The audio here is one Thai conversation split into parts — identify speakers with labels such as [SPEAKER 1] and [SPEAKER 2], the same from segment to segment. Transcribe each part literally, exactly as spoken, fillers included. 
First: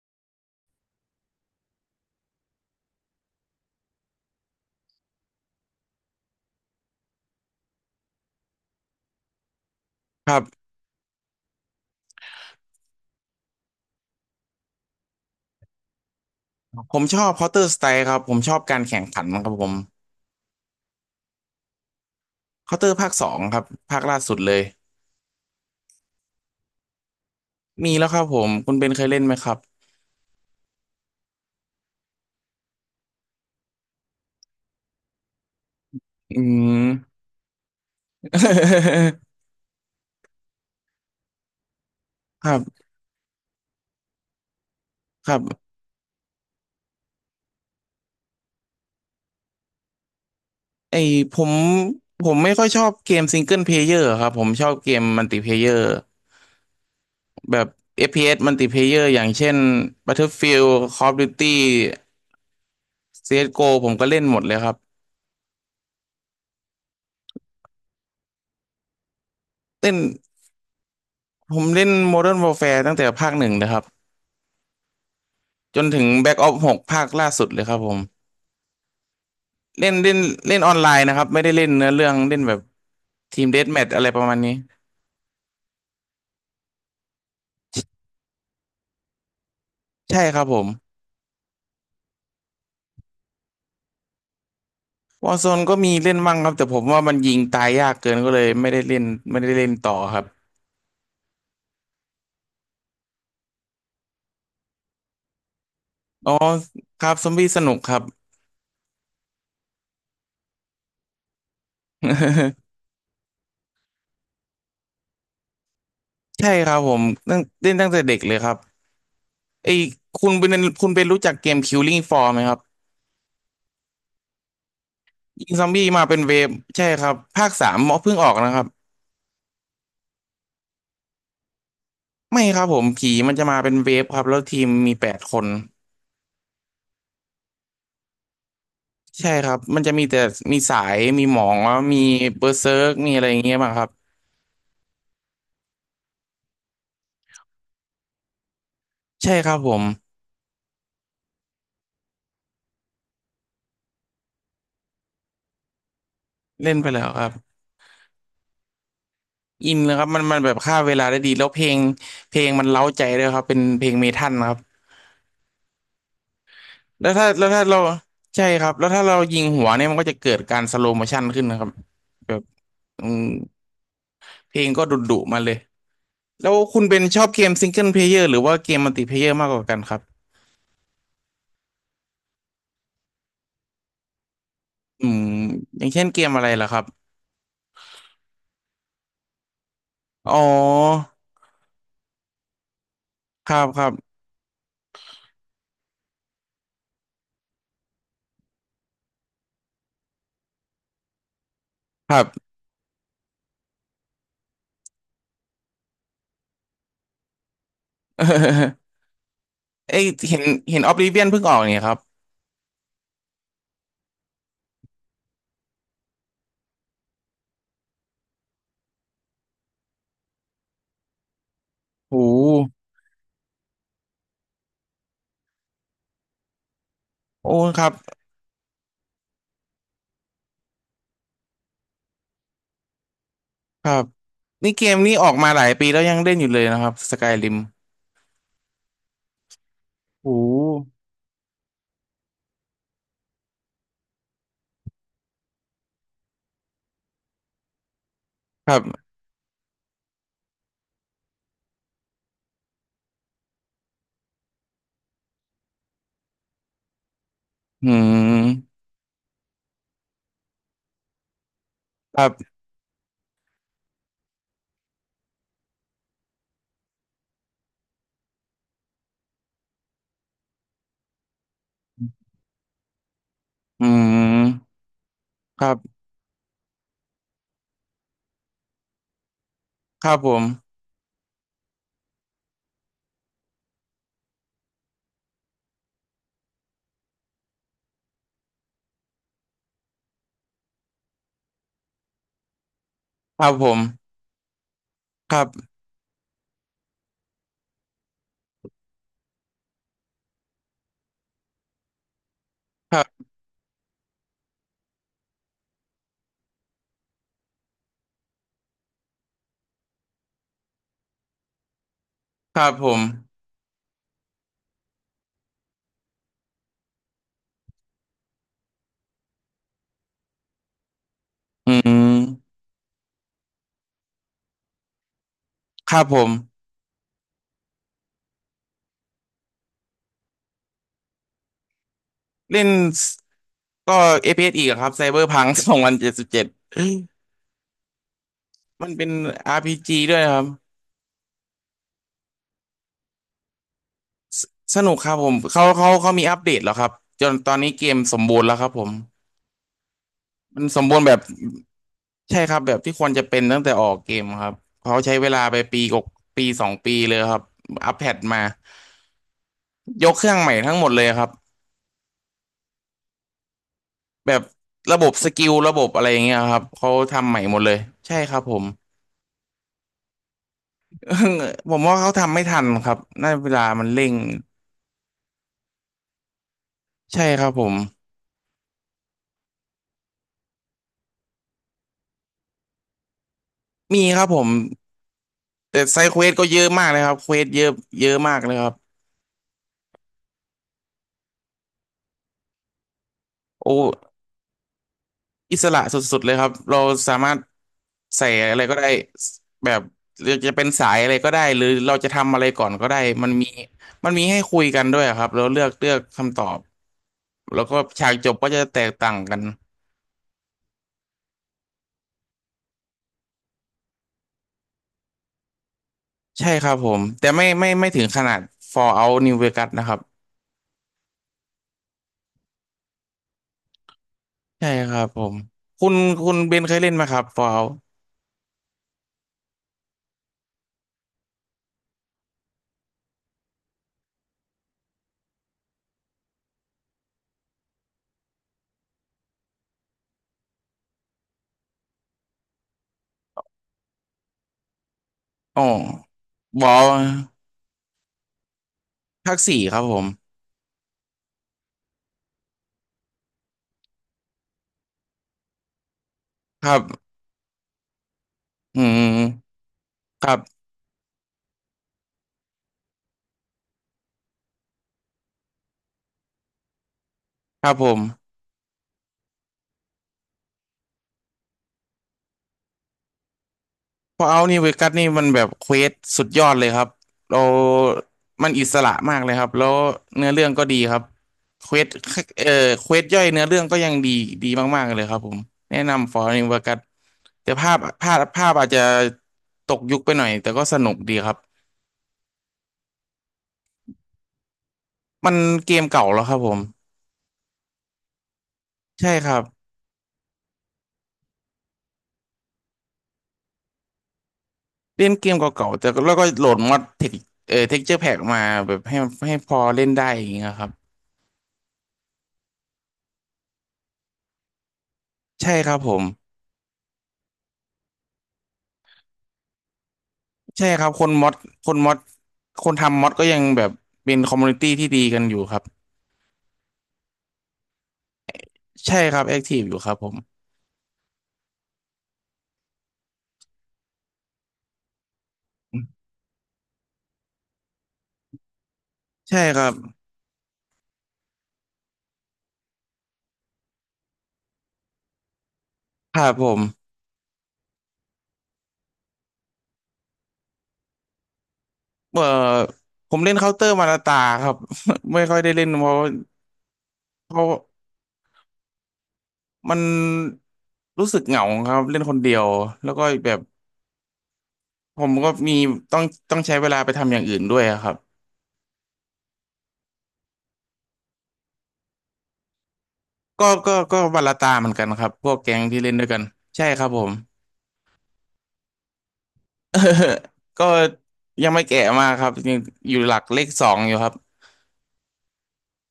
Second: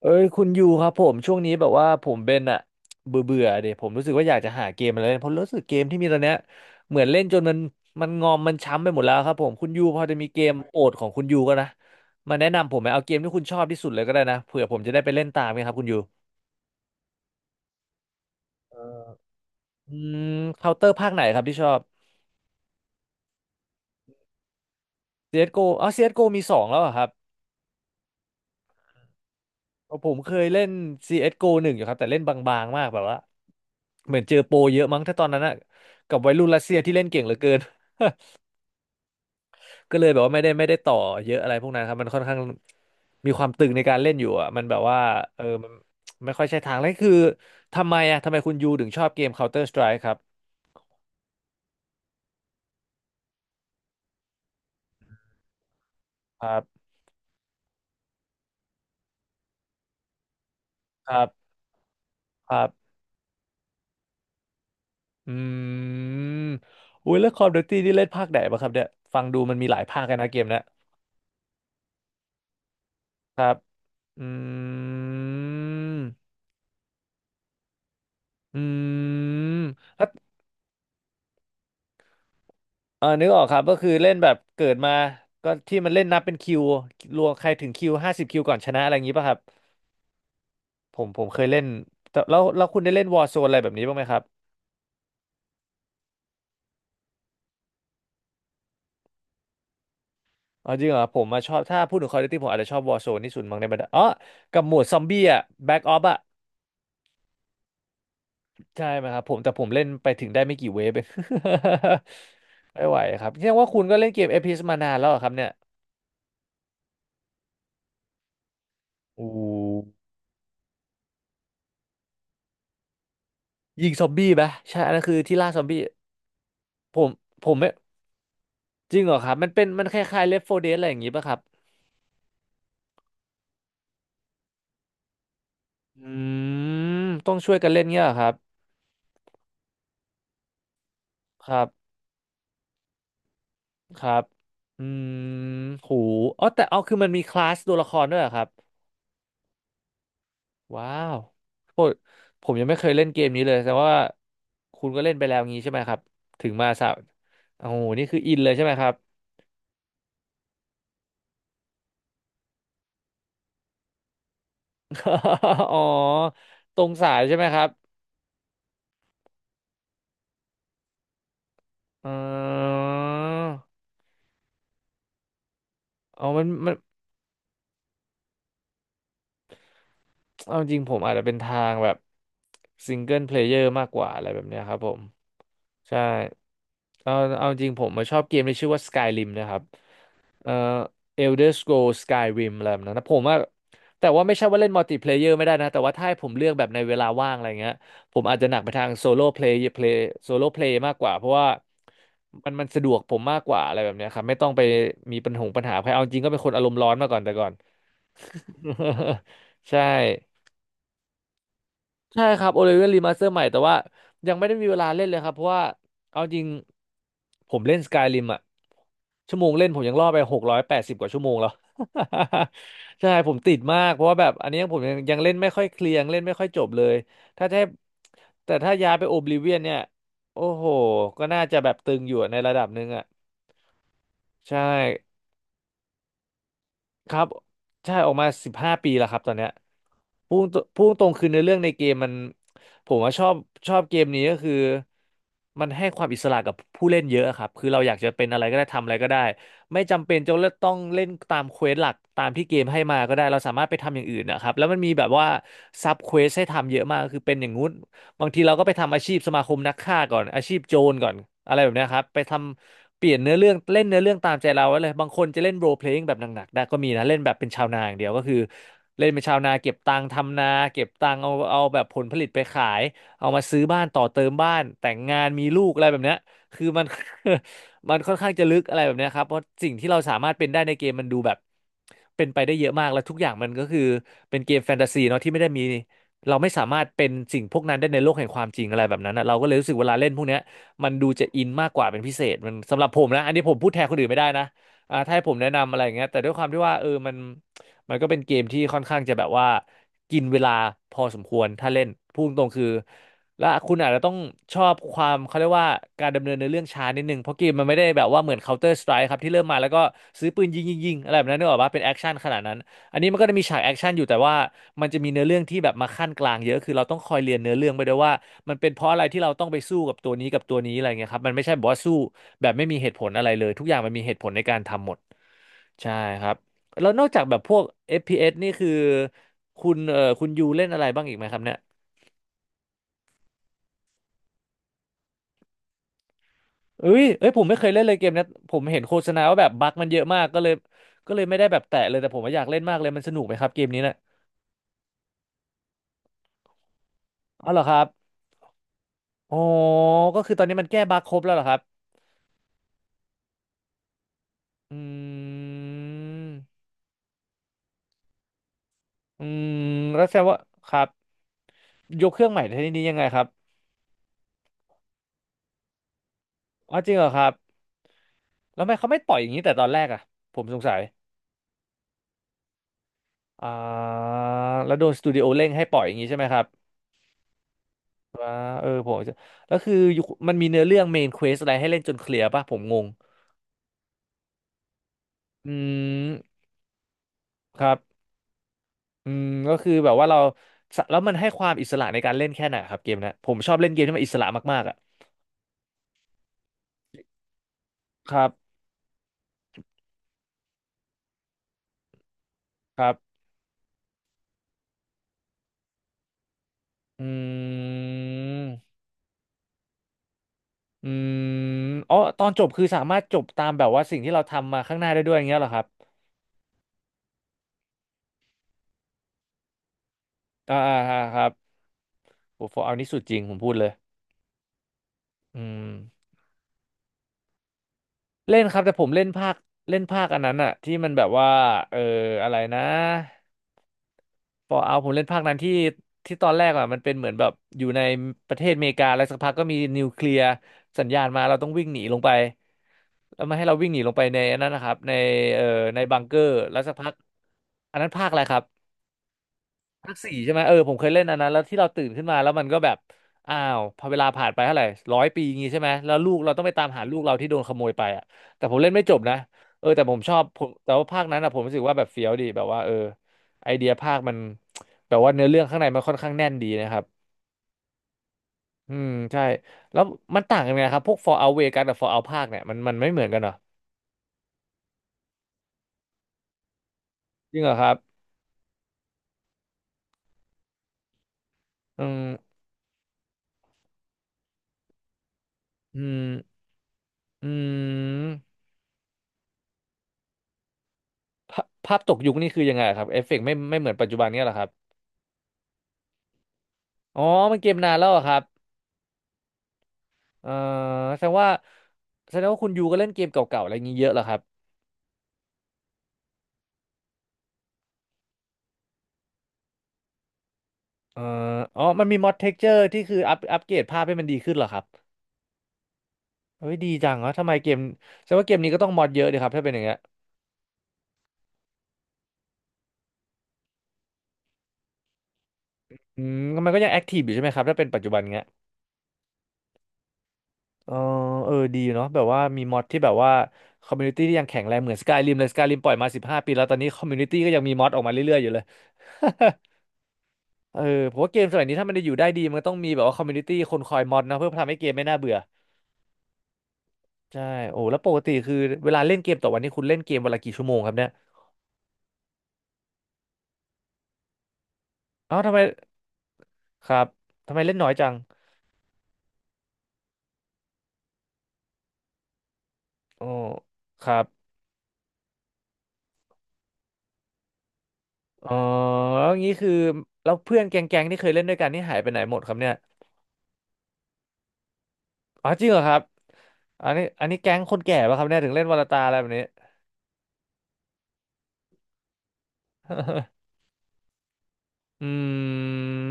[SPEAKER 1] เอ้ยคุณยูครับผมช่วงนี้แบบว่าผมเป็นอะเบื่อเบื่อเดี๋ยผมรู้สึกว่าอยากจะหาเกมอะไรเล่นเพราะรู้สึกเกมที่มีตอนเนี้ยเหมือนเล่นจนมันมันงอมมันช้ำไปหมดแล้วครับผมคุณยูพอจะมี
[SPEAKER 2] ครั
[SPEAKER 1] เกม
[SPEAKER 2] บ
[SPEAKER 1] โปรดของคุณยูก็นะมาแนะนำผมไหมเอาเกมที่คุณชอบที่สุดเลยก็ได้นะเผื่อผมจะได้ไปเล่นตามไงครับคุณยู
[SPEAKER 2] ผมชอบ Counter Strike ครับผมชอบ
[SPEAKER 1] เอ
[SPEAKER 2] กา
[SPEAKER 1] อ
[SPEAKER 2] รแข่งขันครับผม
[SPEAKER 1] อืมเคาน์เตอร์ภาคไหนครับที่ชอบ
[SPEAKER 2] Counter ภาคสองครับภาคล่าสุดเลย
[SPEAKER 1] ซี เอส จี โอ อสโกอ๋อ ซี เอส จี โอ มีสองแล้วเหรอครับ
[SPEAKER 2] มีแล้วครับผมคุณเบนเคยเล่นไหมครับ
[SPEAKER 1] เพราะผมเคยเล่น ซี เอส จี โอ หนึ่งอยู่ครับแต่เล่นบางๆมากแบบว่าเหมือนเจอโปรเยอะมั้งถ้าตอนนั้นอะกับวัย
[SPEAKER 2] อื
[SPEAKER 1] รุ่นรัสเซียที่เล่น
[SPEAKER 2] ม
[SPEAKER 1] เก่งเหลือเกิน ก็เลยแบบว่าไม่ได้ไม่ได้ต่อเยอะอะไรพวกนั้นครับมันค่อนข้าง
[SPEAKER 2] ครับ
[SPEAKER 1] มีความตึงในการเล่นอยู่อ่ะมันแบบว่า
[SPEAKER 2] ครั
[SPEAKER 1] เออมัน
[SPEAKER 2] บ
[SPEAKER 1] ไม่ค่อยใช่ทางแล้วคือทำไมอ่ะทำไมคุณยูถึงชอบเกม Counter Strike ครับ
[SPEAKER 2] ไอผมผมไม่ค่อยชอบเกมซิงเกิลเพลเยอร์ครับผมชอบเกมมัลติเพลเยอร์
[SPEAKER 1] ครับ
[SPEAKER 2] แบบ เอฟ พี เอส มัลติเพลเยอร์อย่างเช่น Battlefield
[SPEAKER 1] ค
[SPEAKER 2] Call of
[SPEAKER 1] รั
[SPEAKER 2] Duty
[SPEAKER 1] บครับ
[SPEAKER 2] ซี เอส จี โอ ผมก็เล่นหมดเลยครับ
[SPEAKER 1] อืมอุ้ยแล้ว Call of Duty นี่เล่นภาคไหนบ้างครับเนี่ยฟังดูมันมีหลาย
[SPEAKER 2] เล่น
[SPEAKER 1] ภาคกันนะเกมเนะ
[SPEAKER 2] ผมเล่น Modern Warfare ตั้งแต่ภาค
[SPEAKER 1] ค
[SPEAKER 2] ห
[SPEAKER 1] รั
[SPEAKER 2] นึ่ง
[SPEAKER 1] บ
[SPEAKER 2] เลยครับ
[SPEAKER 1] อื
[SPEAKER 2] จนถึง
[SPEAKER 1] ม
[SPEAKER 2] Black Ops หกภาคล่าสุดเลยครับผม
[SPEAKER 1] อืม
[SPEAKER 2] เล่น
[SPEAKER 1] แล้ว
[SPEAKER 2] เล่นเล่นออนไลน์นะครับไม่ได้เล่นเนื้อเรื่องเล่นแบบ
[SPEAKER 1] เออนึกอ
[SPEAKER 2] ที
[SPEAKER 1] อก
[SPEAKER 2] ม
[SPEAKER 1] ค
[SPEAKER 2] เด
[SPEAKER 1] รับ
[SPEAKER 2] ธ
[SPEAKER 1] ก็
[SPEAKER 2] แมท
[SPEAKER 1] คือ
[SPEAKER 2] อะไร
[SPEAKER 1] เล่น
[SPEAKER 2] ป
[SPEAKER 1] แบ
[SPEAKER 2] ระมา
[SPEAKER 1] บ
[SPEAKER 2] ณนี้
[SPEAKER 1] เกิดมาก็ที่มันเล่นนับเป็นคิวรวมใครถึงคิวห้าสิบคิวก่อนชนะอะไรอย่างงี้ป่ะครับ
[SPEAKER 2] ใช่ครับผม
[SPEAKER 1] ผมผมเคยเล่นแต่แล้วแล้วคุณได้เล่นวอ r z โซนอะไรแบบนี้บ้างไหมครับ
[SPEAKER 2] วอ r z โซนก็มีเล่นมั่งครับแต่ผมว่ามันยิงตายยากเกินก็เลยไม่ได้เล่นไม่ได้เล่นต่อครับ
[SPEAKER 1] ออจริงเหรอผมมาชอบถ้าพูดถึง Call of Duty ผมอาจจะชอบวอ r z โซนที่สุดมั้งในบรรดาอ๋อกับหมวดซอมบี้อะแบ็กออฟอะ
[SPEAKER 2] อ๋อครับซอมบี้สนุกครับ
[SPEAKER 1] ใช่ไหมครับผมแต่ผมเล่นไปถึงได้ไม่กี่เวฟเอง ไม่ไหวครับแสดงว่าคุณก็เล่นเกม เอฟ พี เอส มานานแล้วเหรอครับเนี่ย
[SPEAKER 2] ใช่ครับผมตั้งเล่นตั้งแต่เด็กเลยครับ
[SPEAKER 1] โอ
[SPEAKER 2] ไอ้ย
[SPEAKER 1] ้
[SPEAKER 2] คุณเป็นคุณเป็นรู้จักเกม Killing Floor ไหมครับ
[SPEAKER 1] ยิงซอมบี้ปะใช่อันนั้นคือที่
[SPEAKER 2] ยิ
[SPEAKER 1] ล่า
[SPEAKER 2] ง
[SPEAKER 1] ซอ
[SPEAKER 2] ซ
[SPEAKER 1] ม
[SPEAKER 2] อม
[SPEAKER 1] บี้
[SPEAKER 2] บี้มาเป็นเวฟใช่
[SPEAKER 1] ผ
[SPEAKER 2] ค
[SPEAKER 1] ม
[SPEAKER 2] รับ
[SPEAKER 1] ผ
[SPEAKER 2] ภาค
[SPEAKER 1] ม
[SPEAKER 2] สา
[SPEAKER 1] ไม่
[SPEAKER 2] มเพิ่งออกนะครับ
[SPEAKER 1] จริงเหรอครับมันเป็นมันคล้ายๆ Left โฟร์ Dead อะไรอย่างงี้ปะครับ
[SPEAKER 2] ไม่ครับผมผีมันจะมาเป็นเวฟครับแล้วทีมมีแปดคน
[SPEAKER 1] อืมต้องช่วยกันเล่นเงี้ยเหรอครับ
[SPEAKER 2] ใช่ครับมันจะมีแต่มีสาย มีหม
[SPEAKER 1] ค
[SPEAKER 2] อง
[SPEAKER 1] รับ
[SPEAKER 2] มีเบอร์เซิร์กมีอะไรอย่างเงี้ยบ้างครับ
[SPEAKER 1] ครับ อืมหูอ๋อแต่เอาคือมันมีคลาสตัวละครด้วยเหรอครับ
[SPEAKER 2] ใช่ครับผม
[SPEAKER 1] ว้าวโหผมยังไม่เคยเล่นเกมนี้เลย แต่ว่าคุณก็เล่นไปแล้วงี้ใช่ไหมครับ ถึงมา
[SPEAKER 2] เล่นไป
[SPEAKER 1] สาว
[SPEAKER 2] แล้วครับ
[SPEAKER 1] โอ้โหนี่คืออินเลยใช่ไหมครับ
[SPEAKER 2] อินเลยครับมันมันแบบฆ่าเวลาได้ดีแล้วเพลงเพลงมันเร้าใจด้วยครับเป็นเพลงเมทัลนะครับ
[SPEAKER 1] อ๋อ ตรง
[SPEAKER 2] แล้
[SPEAKER 1] สา
[SPEAKER 2] ว
[SPEAKER 1] ย
[SPEAKER 2] ถ้า
[SPEAKER 1] ใช่ไหม
[SPEAKER 2] แล้ว
[SPEAKER 1] ค
[SPEAKER 2] ถ้า
[SPEAKER 1] รับ
[SPEAKER 2] เราใช่ครับ แล้วถ้าเรายิงหัวเนี่ยมันก็จะเกิดการสโลว์โมชั่นขึ้นนะครับ
[SPEAKER 1] เ
[SPEAKER 2] แบบ
[SPEAKER 1] ออ
[SPEAKER 2] อืมเพลงก็ดุดุมาเลย
[SPEAKER 1] เอามัน
[SPEAKER 2] แล้ว
[SPEAKER 1] มัน
[SPEAKER 2] คุณเป็นชอบเกมซิงเกิลเพลเยอร์หรือว่าเกมมัลติเพลเยอร์มากกว่ากันครับ
[SPEAKER 1] เอาจริงผมอาจจะเป็นทางแบบซิงเกิลเพลเยอร์มากกว่าอะไรแบบเนี้ยครับผม
[SPEAKER 2] อืมอย่าง
[SPEAKER 1] ใช่
[SPEAKER 2] เช่นเกมอะไรล่ะครับ
[SPEAKER 1] เอาเอาจริงผมมาชอบเกมที่ชื่อว่า Skyrim นะครับ
[SPEAKER 2] อ๋อ
[SPEAKER 1] เอ่อ Elder Scrolls Skyrim อะไรแบบนั้นนะผมว่า
[SPEAKER 2] ครับครับ
[SPEAKER 1] แต่ว่าไม่ใช่ว่าเล่นมัลติเพลเยอร์ไม่ได้นะแต่ว่าถ้าให้ผมเลือกแบบในเวลาว่างอะไรเงี้ยผมอาจจะหนักไปทางโซโล่เพลย์เพลย์โซโล่เพลย์มากกว่าเพราะว่า
[SPEAKER 2] ครับ
[SPEAKER 1] มันมันสะดวกผมมากกว่าอะไรแบบเนี้ยครับไม่ต้องไปมีปัญหาปัญหาใครเอาจริงก็เป็นคนอารมณ์ร้อนมาก่อนแต่ก่อน ใช่
[SPEAKER 2] เอ้ยเห็นเห็นออ bli เวียนเพิ่งออกเนี่ยครับ
[SPEAKER 1] ใช่ครับโอเลเว n รีมาสเตอร์ใหม่แต่ว่ายังไม่ได้มีเวลาเล่นเลยครับเพราะว่าเอาจริงผมเล่นสกาย i ิมอะชั่วโมงเล่นผมยังล่อไปหกร้อยแปดสิบกว่าชั่วโมงแล้ว
[SPEAKER 2] โอ้
[SPEAKER 1] ใช่ผมติดมากเพราะว่าแบบอันนี้ผมยังยังเล่นไม่ค่อยเคลียร์ยังเล่นไม่ค่อยจบเลยถ้า
[SPEAKER 2] โอ้
[SPEAKER 1] จะให้
[SPEAKER 2] ครับ
[SPEAKER 1] แต่ถ้าย้ายไปโอบลิเวียนเนี่ยโอ้โหก็น่าจะแบบตึงอยู่ในระดับหนึ่งอะ
[SPEAKER 2] ครับ
[SPEAKER 1] ใช่
[SPEAKER 2] นี่เกมนี้ออกมาหลายปีแล้วยังเล่นอยู่เลยนะครับ
[SPEAKER 1] ค
[SPEAKER 2] ส
[SPEAKER 1] รับ
[SPEAKER 2] กายริม
[SPEAKER 1] ใช่ออกมาสิบห้าปีแล้วครับตอนเนี้ย
[SPEAKER 2] โอ้
[SPEAKER 1] พูดตพูดตรงคือใน้อเรื่องในเกมมันผมว่าชอบชอบเกมนี้ก็คือมันให้ความอิสระกับผู้เล่นเยอะครับคือเราอยากจะเป็นอะไรก็ได้
[SPEAKER 2] ครั
[SPEAKER 1] ทำอะไร
[SPEAKER 2] บ
[SPEAKER 1] ก็ได้ไม่จำเป็นจะต้องเล่นตามเควสหลักตามที่เกมให้มาก็ได้เราสามารถไปทำอย่างอื่นนะครับแล้วมันมีแบบว่าซับเควสให้ทำเยอะมากคือเป็นอย่างงู้น
[SPEAKER 2] อื
[SPEAKER 1] บางทีเราก็ไป
[SPEAKER 2] ม
[SPEAKER 1] ทำอาชีพสมาคมนักฆ่าก่อนอาชีพโจรก่อนอะไรแบบเนี้ยครับ
[SPEAKER 2] ค
[SPEAKER 1] ไป
[SPEAKER 2] รั
[SPEAKER 1] ท
[SPEAKER 2] บ
[SPEAKER 1] ำ เปลี่ยนเนื้อเรื่องเล่นเนื้อเรื่องตามใจเราไว้เลยบางคนจะเล่นโรลเพล y i แบบหนักๆได้ก็มีนะเล่นแบบเป็นชาวนาอย่างเดียวก็คือเล่นเป็นชาวนาเก็บตังค์ทำนาเก็บตังค์เอาเอาแบบผลผลิตไปขายเอามาซื้อบ้าน
[SPEAKER 2] อื
[SPEAKER 1] ต่อเติมบ้าน
[SPEAKER 2] ม
[SPEAKER 1] แต่งงานมีลู
[SPEAKER 2] ค
[SPEAKER 1] ก
[SPEAKER 2] รั
[SPEAKER 1] อะไรแบ
[SPEAKER 2] บ
[SPEAKER 1] บเนี้ยคือมัน มันค่อนข้างจะลึกอะไรแบบเนี้ยครับเพราะสิ่งที่เรา
[SPEAKER 2] ครั
[SPEAKER 1] สา
[SPEAKER 2] บ
[SPEAKER 1] มา
[SPEAKER 2] ผ
[SPEAKER 1] รถ
[SPEAKER 2] ม
[SPEAKER 1] เป็นได้ในเกมมันดูแบบเป็นไปได้เยอะมากแล้วทุกอย่างมันก็คือเป็นเกมแฟนตาซีเนาะที่ไม่ได้มีเราไม่สามารถเป็นสิ่งพวกนั้นได้ในโลกแห่งความจริงอะไรแบบนั้นนะเราก็เลยรู้สึกเวลาเล่นพวกเนี้ย มันดูจะอินมากกว่าเป็นพิเศษมันสำหรับผมนะอัน
[SPEAKER 2] ค
[SPEAKER 1] นี้
[SPEAKER 2] รั
[SPEAKER 1] ผ
[SPEAKER 2] บ
[SPEAKER 1] ม
[SPEAKER 2] ผ
[SPEAKER 1] พูดแท
[SPEAKER 2] ม
[SPEAKER 1] นคนอื่นไม่ได้นะอ่าถ้าให้ผ
[SPEAKER 2] ค
[SPEAKER 1] ม
[SPEAKER 2] รั
[SPEAKER 1] แนะนำอะ
[SPEAKER 2] บ
[SPEAKER 1] ไรอย่างเงี้ยแต่ด้วยความที่ว่าเออมันมันก็เป็นเกมที่ค่อนข้างจะแบบว่ากินเวลาพอสมควรถ้าเล่นพูดตรงๆคือ
[SPEAKER 2] ครับ
[SPEAKER 1] และคุณอาจจะต้องชอบความเขาเรียกว่าการดำเนินในอเรื่องช้านิดนึงเพราะเกมมันไม่ได้แบบว่าเหมือน Counter Strike ครับที่เริ่มมาแล้วก็ซื้อปืนยิงยิงยิงอะไรแบบนั้นนึกออกปะเป็นแอคชั่นขนาดนั้
[SPEAKER 2] ค
[SPEAKER 1] น
[SPEAKER 2] รับผ
[SPEAKER 1] อัน
[SPEAKER 2] ม
[SPEAKER 1] นี้มันก็จะมีฉากแอคชั่นอยู่แต่ว่ามันจะมีเนื้อเรื่องที่แบบมาขั้นกลางเยอะคือเราต้องคอยเรียนเนื้อเรื่องไปด้วยว่ามันเป็นเพราะอะไรที่เราต้องไปสู้กับตัวนี้กับตัวนี้อะไรเงี้ยครับมันไม่ใช่บอก
[SPEAKER 2] อื
[SPEAKER 1] ว่าสู้แบบ
[SPEAKER 2] ม
[SPEAKER 1] ไม่มีเหตุผลอะไรเลยทุกอย่างมันมีเหตุผลในการทำหมดใช่
[SPEAKER 2] ครับผ
[SPEAKER 1] ครั
[SPEAKER 2] ม
[SPEAKER 1] บแล้วนอกจากแบบพวก เอฟ พี เอส นี่คือคุณเอ่อคุณยูเล่นอะไรบ้างอีกไหมครับเนี่ย
[SPEAKER 2] เล่นสก็ เอฟ พี เอส อฟพีเอสอีกอะครับไซเบอร์พังสองพันเจ็ดสิบเจ็ด
[SPEAKER 1] เอ้ยเอ้ยผมไม่เคยเล่นเลยเกมเนี้ยผมเห็น
[SPEAKER 2] มัน
[SPEAKER 1] โฆ
[SPEAKER 2] เป็
[SPEAKER 1] ษ
[SPEAKER 2] น
[SPEAKER 1] ณาว่าแบบบั๊กมัน
[SPEAKER 2] อาร์ พี จี
[SPEAKER 1] เยอะ
[SPEAKER 2] ด้ว
[SPEAKER 1] มา
[SPEAKER 2] ย
[SPEAKER 1] ก
[SPEAKER 2] นะค
[SPEAKER 1] ก็
[SPEAKER 2] รั
[SPEAKER 1] เล
[SPEAKER 2] บ
[SPEAKER 1] ยก็เลยไม่ได้แบบแตะเลยแต่ผมว่าอยากเล่นมากเลยมันสนุกไหมครับเกมนี้เนี่ย
[SPEAKER 2] สนุกครับผมเขาเขาเขามีอัปเดตแล้วครับ จน
[SPEAKER 1] อ๋อ
[SPEAKER 2] ตอ
[SPEAKER 1] เหร
[SPEAKER 2] น
[SPEAKER 1] อค
[SPEAKER 2] นี้
[SPEAKER 1] รั
[SPEAKER 2] เก
[SPEAKER 1] บ
[SPEAKER 2] มสมบูรณ์แล้วครับผม
[SPEAKER 1] อ๋อก็คือตอนนี้
[SPEAKER 2] มั
[SPEAKER 1] มั
[SPEAKER 2] น
[SPEAKER 1] น
[SPEAKER 2] ส
[SPEAKER 1] แก้
[SPEAKER 2] มบู
[SPEAKER 1] บั๊
[SPEAKER 2] ร
[SPEAKER 1] ก
[SPEAKER 2] ณ์
[SPEAKER 1] ค
[SPEAKER 2] แบ
[SPEAKER 1] รบ
[SPEAKER 2] บ
[SPEAKER 1] แล้วเหรอครับ
[SPEAKER 2] ใช่ครับแบบที่ควรจะเป็นตั้งแต่ออกเกมครับ
[SPEAKER 1] อ
[SPEAKER 2] เขาใช้เว
[SPEAKER 1] ื
[SPEAKER 2] ลาไปปีกบปีส
[SPEAKER 1] ม
[SPEAKER 2] องปีเลยครับอัปเดตมา
[SPEAKER 1] อืมแล้ว
[SPEAKER 2] ย
[SPEAKER 1] แส
[SPEAKER 2] ก
[SPEAKER 1] ด
[SPEAKER 2] เค
[SPEAKER 1] ง
[SPEAKER 2] รื่อ
[SPEAKER 1] ว่า
[SPEAKER 2] งใหม่
[SPEAKER 1] ค
[SPEAKER 2] ทั้ง
[SPEAKER 1] รั
[SPEAKER 2] หม
[SPEAKER 1] บ
[SPEAKER 2] ดเลยครับ
[SPEAKER 1] ยกเครื่องใหม่ในที่นี้ยังไงครับ
[SPEAKER 2] แบบระบบสกิลระบบอะไรอย่างเงี้ยครับ
[SPEAKER 1] อ๋อจ
[SPEAKER 2] เขา
[SPEAKER 1] ริงเหรอครั
[SPEAKER 2] ทำ
[SPEAKER 1] บ
[SPEAKER 2] ใหม่หมดเลยใช่ครับผ
[SPEAKER 1] แล้ว
[SPEAKER 2] ม
[SPEAKER 1] ทำไมเขาไม่ปล่อยอย่างนี้แต่ตอนแรกอ่ะผมสงสัย
[SPEAKER 2] ผมว่าเขาทำไม่ทันครับน่า
[SPEAKER 1] อ่
[SPEAKER 2] เวลามันเร่
[SPEAKER 1] า
[SPEAKER 2] ง
[SPEAKER 1] แล้วโดนสตูดิโอเร่งให้ปล่อยอย่างนี้ใช่ไหมครับ
[SPEAKER 2] ใช่ครับผม
[SPEAKER 1] ว่าเออผมจะแล้วคืออยู่มันมีเนื้อเรื่องเมนเควสอะไรให้เล่นจนเคลียร์ป่ะผมงง
[SPEAKER 2] มีครับผม
[SPEAKER 1] อื
[SPEAKER 2] แต่ไซด์เควส
[SPEAKER 1] ม
[SPEAKER 2] ก็เยอะมากเลยครับเควส
[SPEAKER 1] ค
[SPEAKER 2] เยอะ
[SPEAKER 1] รั
[SPEAKER 2] เย
[SPEAKER 1] บ
[SPEAKER 2] อะมากเลยครับ
[SPEAKER 1] อืมก็คือแบบว่าเราสะแล้วมันให้ความอิสระในการเล่นแค่ไหนครับเกมเนะผมชอบเล่
[SPEAKER 2] โอ้
[SPEAKER 1] นเกมที่มันอิสระมากๆอ่ะ
[SPEAKER 2] อิสระสุดๆ เลยครับเราสามารถ
[SPEAKER 1] ครั
[SPEAKER 2] ใส่
[SPEAKER 1] บ
[SPEAKER 2] อะไรก็ได้แบบจะเป็นสายอะไรก็ได้หรือเราจะทำอะไรก่อน
[SPEAKER 1] ค
[SPEAKER 2] ก็
[SPEAKER 1] รั
[SPEAKER 2] ได้
[SPEAKER 1] บ
[SPEAKER 2] มันมีมันมีให้คุยกันด้วยครับเราเลือกเลือกคำตอบ
[SPEAKER 1] อื
[SPEAKER 2] แล้วก็ฉากจบก็จะ
[SPEAKER 1] ม
[SPEAKER 2] แตกต่างกัน
[SPEAKER 1] อืมอ๋อตอนจบคือสามารถจบตามแบบว่าสิ่งที่เราทำมาข้างหน้าได้ด้วยอย่างเงี้ยเหรอครับ
[SPEAKER 2] ใช่ครับผมแต่ไม่ไม่ไม่ถึงขนาด Fallout New Vegas นะครับ
[SPEAKER 1] อ่าอ่าอ่าครับโอ้โหเอานี่สุดจริงผมพูดเลย
[SPEAKER 2] ใช่ครับผม
[SPEAKER 1] อืม
[SPEAKER 2] คุณคุณเบนเคยเล่นไหมครับ Fallout
[SPEAKER 1] เล่นครับแต่ผมเล่นภาคเล่นภาคอันนั้นอะที่มันแบบว่าเอออะไรนะ Fallout ผมเล่นภาคนั้นที่ที่ตอนแรกอะมันเป็นเหมือนแบบอยู่ในประเทศอเมริกาแล้วสักพักก็มีนิวเคลียร์สัญญาณมาเราต้องวิ่งหนีลงไปแล้วมาให้เราวิ่งหนีลงไปในอันนั้นนะครับในเอ่อ
[SPEAKER 2] อ๋อ
[SPEAKER 1] ในบังเกอร์แล้ว
[SPEAKER 2] บ
[SPEAKER 1] สั
[SPEAKER 2] อ
[SPEAKER 1] กพักอันนั้นภาคอะไรครับ
[SPEAKER 2] ภาคสี่ครับ
[SPEAKER 1] ภา
[SPEAKER 2] ผ
[SPEAKER 1] ค
[SPEAKER 2] ม
[SPEAKER 1] สี่ใช่ไหมเออผมเคยเล่นอันนั้นแล้วที่เราตื่นขึ้นมาแล้วมันก็แบบอ้าวพอเวลาผ่านไปเท่าไหร่ร้อยปีงี้ใช่ไหมแล้วลูกเราต้องไปตา
[SPEAKER 2] ค
[SPEAKER 1] ม
[SPEAKER 2] รั
[SPEAKER 1] หาลูก
[SPEAKER 2] บ
[SPEAKER 1] เราที่โดนขโมยไปอ่ะแต่ผมเล่น
[SPEAKER 2] อื
[SPEAKER 1] ไม่จบนะ
[SPEAKER 2] ม
[SPEAKER 1] เออแต่ผมชอบ
[SPEAKER 2] ครั
[SPEAKER 1] ผ
[SPEAKER 2] บ
[SPEAKER 1] มแต่ว่าภาคนั้นอ่ะผมรู้สึกว่าแบบเฟี้ยวดีแบบว่าเออไอเดียภาคมันแบบว่าเนื้อเรื่องข้างในมันค่อนข้างแน่นดีนะครับ
[SPEAKER 2] ครับผม
[SPEAKER 1] อืมใช่แล้วมันต่างกันไงครับพวก For Out Vegas กับ For Out ภาคเนี่ยมันมันไม่เหมือนกันเหรอ
[SPEAKER 2] พอเอานี่เวกัสนี่มันแบบเควสสุดยอดเลยครับ
[SPEAKER 1] จริ
[SPEAKER 2] เรา
[SPEAKER 1] งเหรอครับ
[SPEAKER 2] มันอิสระมากเลยครับ แล้วเนื้อเรื่องก็ดีครับเคว
[SPEAKER 1] อื
[SPEAKER 2] ส
[SPEAKER 1] ม
[SPEAKER 2] เอ่อเควสย่อยเนื้อเรื่องก็ยังดีดีมากๆเลยครับผม
[SPEAKER 1] อื
[SPEAKER 2] แนะนำฟอร์
[SPEAKER 1] ม
[SPEAKER 2] นิเวกัส
[SPEAKER 1] อื
[SPEAKER 2] แต่ภาพภาพ
[SPEAKER 1] ม
[SPEAKER 2] ภาพอาจจะตกยุคไปหน่อยแต่ก็สนุกดีครับ
[SPEAKER 1] ภาพภาพตกยุคนี่คือยังไงครับเอฟเฟกต์ไม่ไม่เหมือนปัจจุบันเนี่ยเหรอครับ
[SPEAKER 2] มันเกมเก่าแล้วครับผม
[SPEAKER 1] อ๋อ มันเกมนานแล้วเหรอครับ
[SPEAKER 2] ใช่ครับ
[SPEAKER 1] เออแสดงว่าแสดงว่าคุณยูก็เล่นเกมเก่าๆอะไรอย่างนี้เยอะเหรอครับ
[SPEAKER 2] เล่นเกมเก่าๆแต่แล้วก็โหลดมอดเทคเอ่อเท็กเจอร์แพกมาแบบให้ให้พอเล่นได้อย่างเงี้ยครับ
[SPEAKER 1] เอออ๋อ มันมีเอ็ม โอ ดี เท็กเจอร์ที่คืออัพอัปเกรดภาพให้มันดีขึ้นเหรอครับ
[SPEAKER 2] ใช่ครับผม
[SPEAKER 1] เฮ้ยดีจังวะทำไมเกมแสดงว่าเกมนี้ก็ต้องมอดเยอะดีครับถ้าเป็นอย่างเงี้ย
[SPEAKER 2] ใช่ครับคนมอดคนมอดคนทำมอดก็ยังแบบเป็นคอมมูนิตี้ที่ดีกันอยู่ครับ
[SPEAKER 1] อืมมันก็ยังแอคทีฟอยู่ใช่ไหมครับถ้าเป็นปัจจุบันเงี้ย
[SPEAKER 2] ใช่ครับแอคทีฟอยู่ครับผม
[SPEAKER 1] เออเออ ดีเนาะแบบว่ามีมอดที่แบบว่าคอมมูนิตี้ที่ยังแข็งแรงเหมือนสกายริมเลยสกายริมปล่อยมาสิบห้าปีแล้วตอนนี้คอมมูนิตี้ก็ยังมีมอดออกมาเรื่อยๆอยู่เลย
[SPEAKER 2] ใช่ครับ
[SPEAKER 1] เออผมว่าเกมสมัยนี้ถ้ามันจะอยู่ได้ดีมันก็ต้องมีแบบว่าคอมมูนิตี้คนคอยมอดนะเพื่อทำให้เกมไม่น่าเบื่อ
[SPEAKER 2] ครับผม
[SPEAKER 1] ใช่โอ้แล้วปกติคือเวลาเล่นเกมต่อวันนี้คุณเล่นเกมวันละกี่ชั่วโมงครับเนี่ย
[SPEAKER 2] เอ่อผมเล่นเคาน์เตอร์มาตาครับ
[SPEAKER 1] เอ้า
[SPEAKER 2] ไม่
[SPEAKER 1] ทำ
[SPEAKER 2] ค่อ
[SPEAKER 1] ไม
[SPEAKER 2] ยได้เล่นเพราะ
[SPEAKER 1] ครับ
[SPEAKER 2] เพ
[SPEAKER 1] ทำไม
[SPEAKER 2] ราะ
[SPEAKER 1] เล่นน้อยจัง
[SPEAKER 2] มันรู้สึกเหงาครับเล่นคนเดียวแล้วก็
[SPEAKER 1] โอ้
[SPEAKER 2] แบบ
[SPEAKER 1] ครับ
[SPEAKER 2] ผมก็มีต้องต้องใช้เวลาไปทำอย่างอื่นด้วยอะครับ
[SPEAKER 1] อ๋อแล้วงี้คือแล้วเพื่อนแก๊งๆที่เคยเล่นด้วยกันนี่หายไปไหนหมดครับเนี่ย
[SPEAKER 2] ก็ก็ก็วาลาตาเหมือนกันครับพ
[SPEAKER 1] อ๋อ
[SPEAKER 2] วก
[SPEAKER 1] จริง
[SPEAKER 2] แก๊
[SPEAKER 1] เหรอ
[SPEAKER 2] ง
[SPEAKER 1] ครั
[SPEAKER 2] ที่
[SPEAKER 1] บ
[SPEAKER 2] เล่นด้วยกันใช่
[SPEAKER 1] อัน
[SPEAKER 2] ค
[SPEAKER 1] นี้
[SPEAKER 2] รับผ
[SPEAKER 1] อัน
[SPEAKER 2] ม
[SPEAKER 1] นี้แก๊งคนแก่ป่ะครับเนี่ยถึงเล่นวันละตาอะไรแบบนี้
[SPEAKER 2] เออก็ยังไม่แก่มากครับยังอยู่หลักเลขสองอยู่ครับ
[SPEAKER 1] อื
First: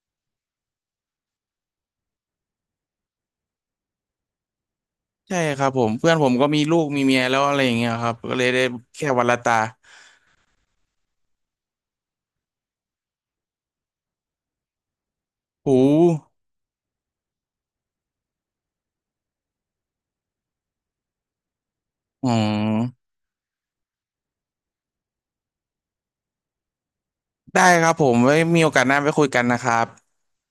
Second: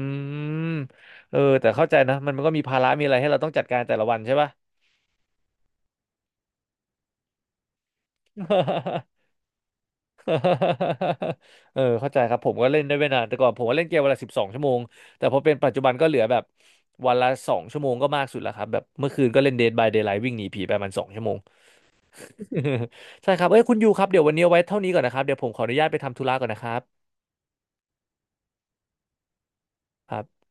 [SPEAKER 1] มเออแต่เข้าใจนะมันก็มีภาระมีอะไรให้เราต้องจัดการแต่ละวันใช่ป่ะ
[SPEAKER 2] ใช่ครับผมเพื่อนผมก็มีลูกมีเมียแล้วอะไรอย่างเงี้ยครับก็เลยได้แค่ วันละตา
[SPEAKER 1] เออเข้าใจครับผมก็เล่นได้ไม่นานแต่ก่อนผมก็เล่นเกมวันละสิบสองชั่วโมงแต่พอเป็นปัจ
[SPEAKER 2] หู
[SPEAKER 1] จุบันก็เหลือแบบวันละสองชั่วโมงก็มากสุดแล้วครับแบบเมื่อคืนก็เล่น Dead by Daylight วิ่งหนีผีไปมันสองชั่วโมง
[SPEAKER 2] อืม
[SPEAKER 1] ใช่ครับเอ้ยคุณยูครับเดี๋ยววันนี้เอาไว้เท่านี้ก่อนนะครับเดี๋ยวผมขออนุญาตไปทำธุระก่อนนะครับ
[SPEAKER 2] ได้ครับผมไว้มีโอกาสหน้าไปคุยกันนะครับ
[SPEAKER 1] ครับ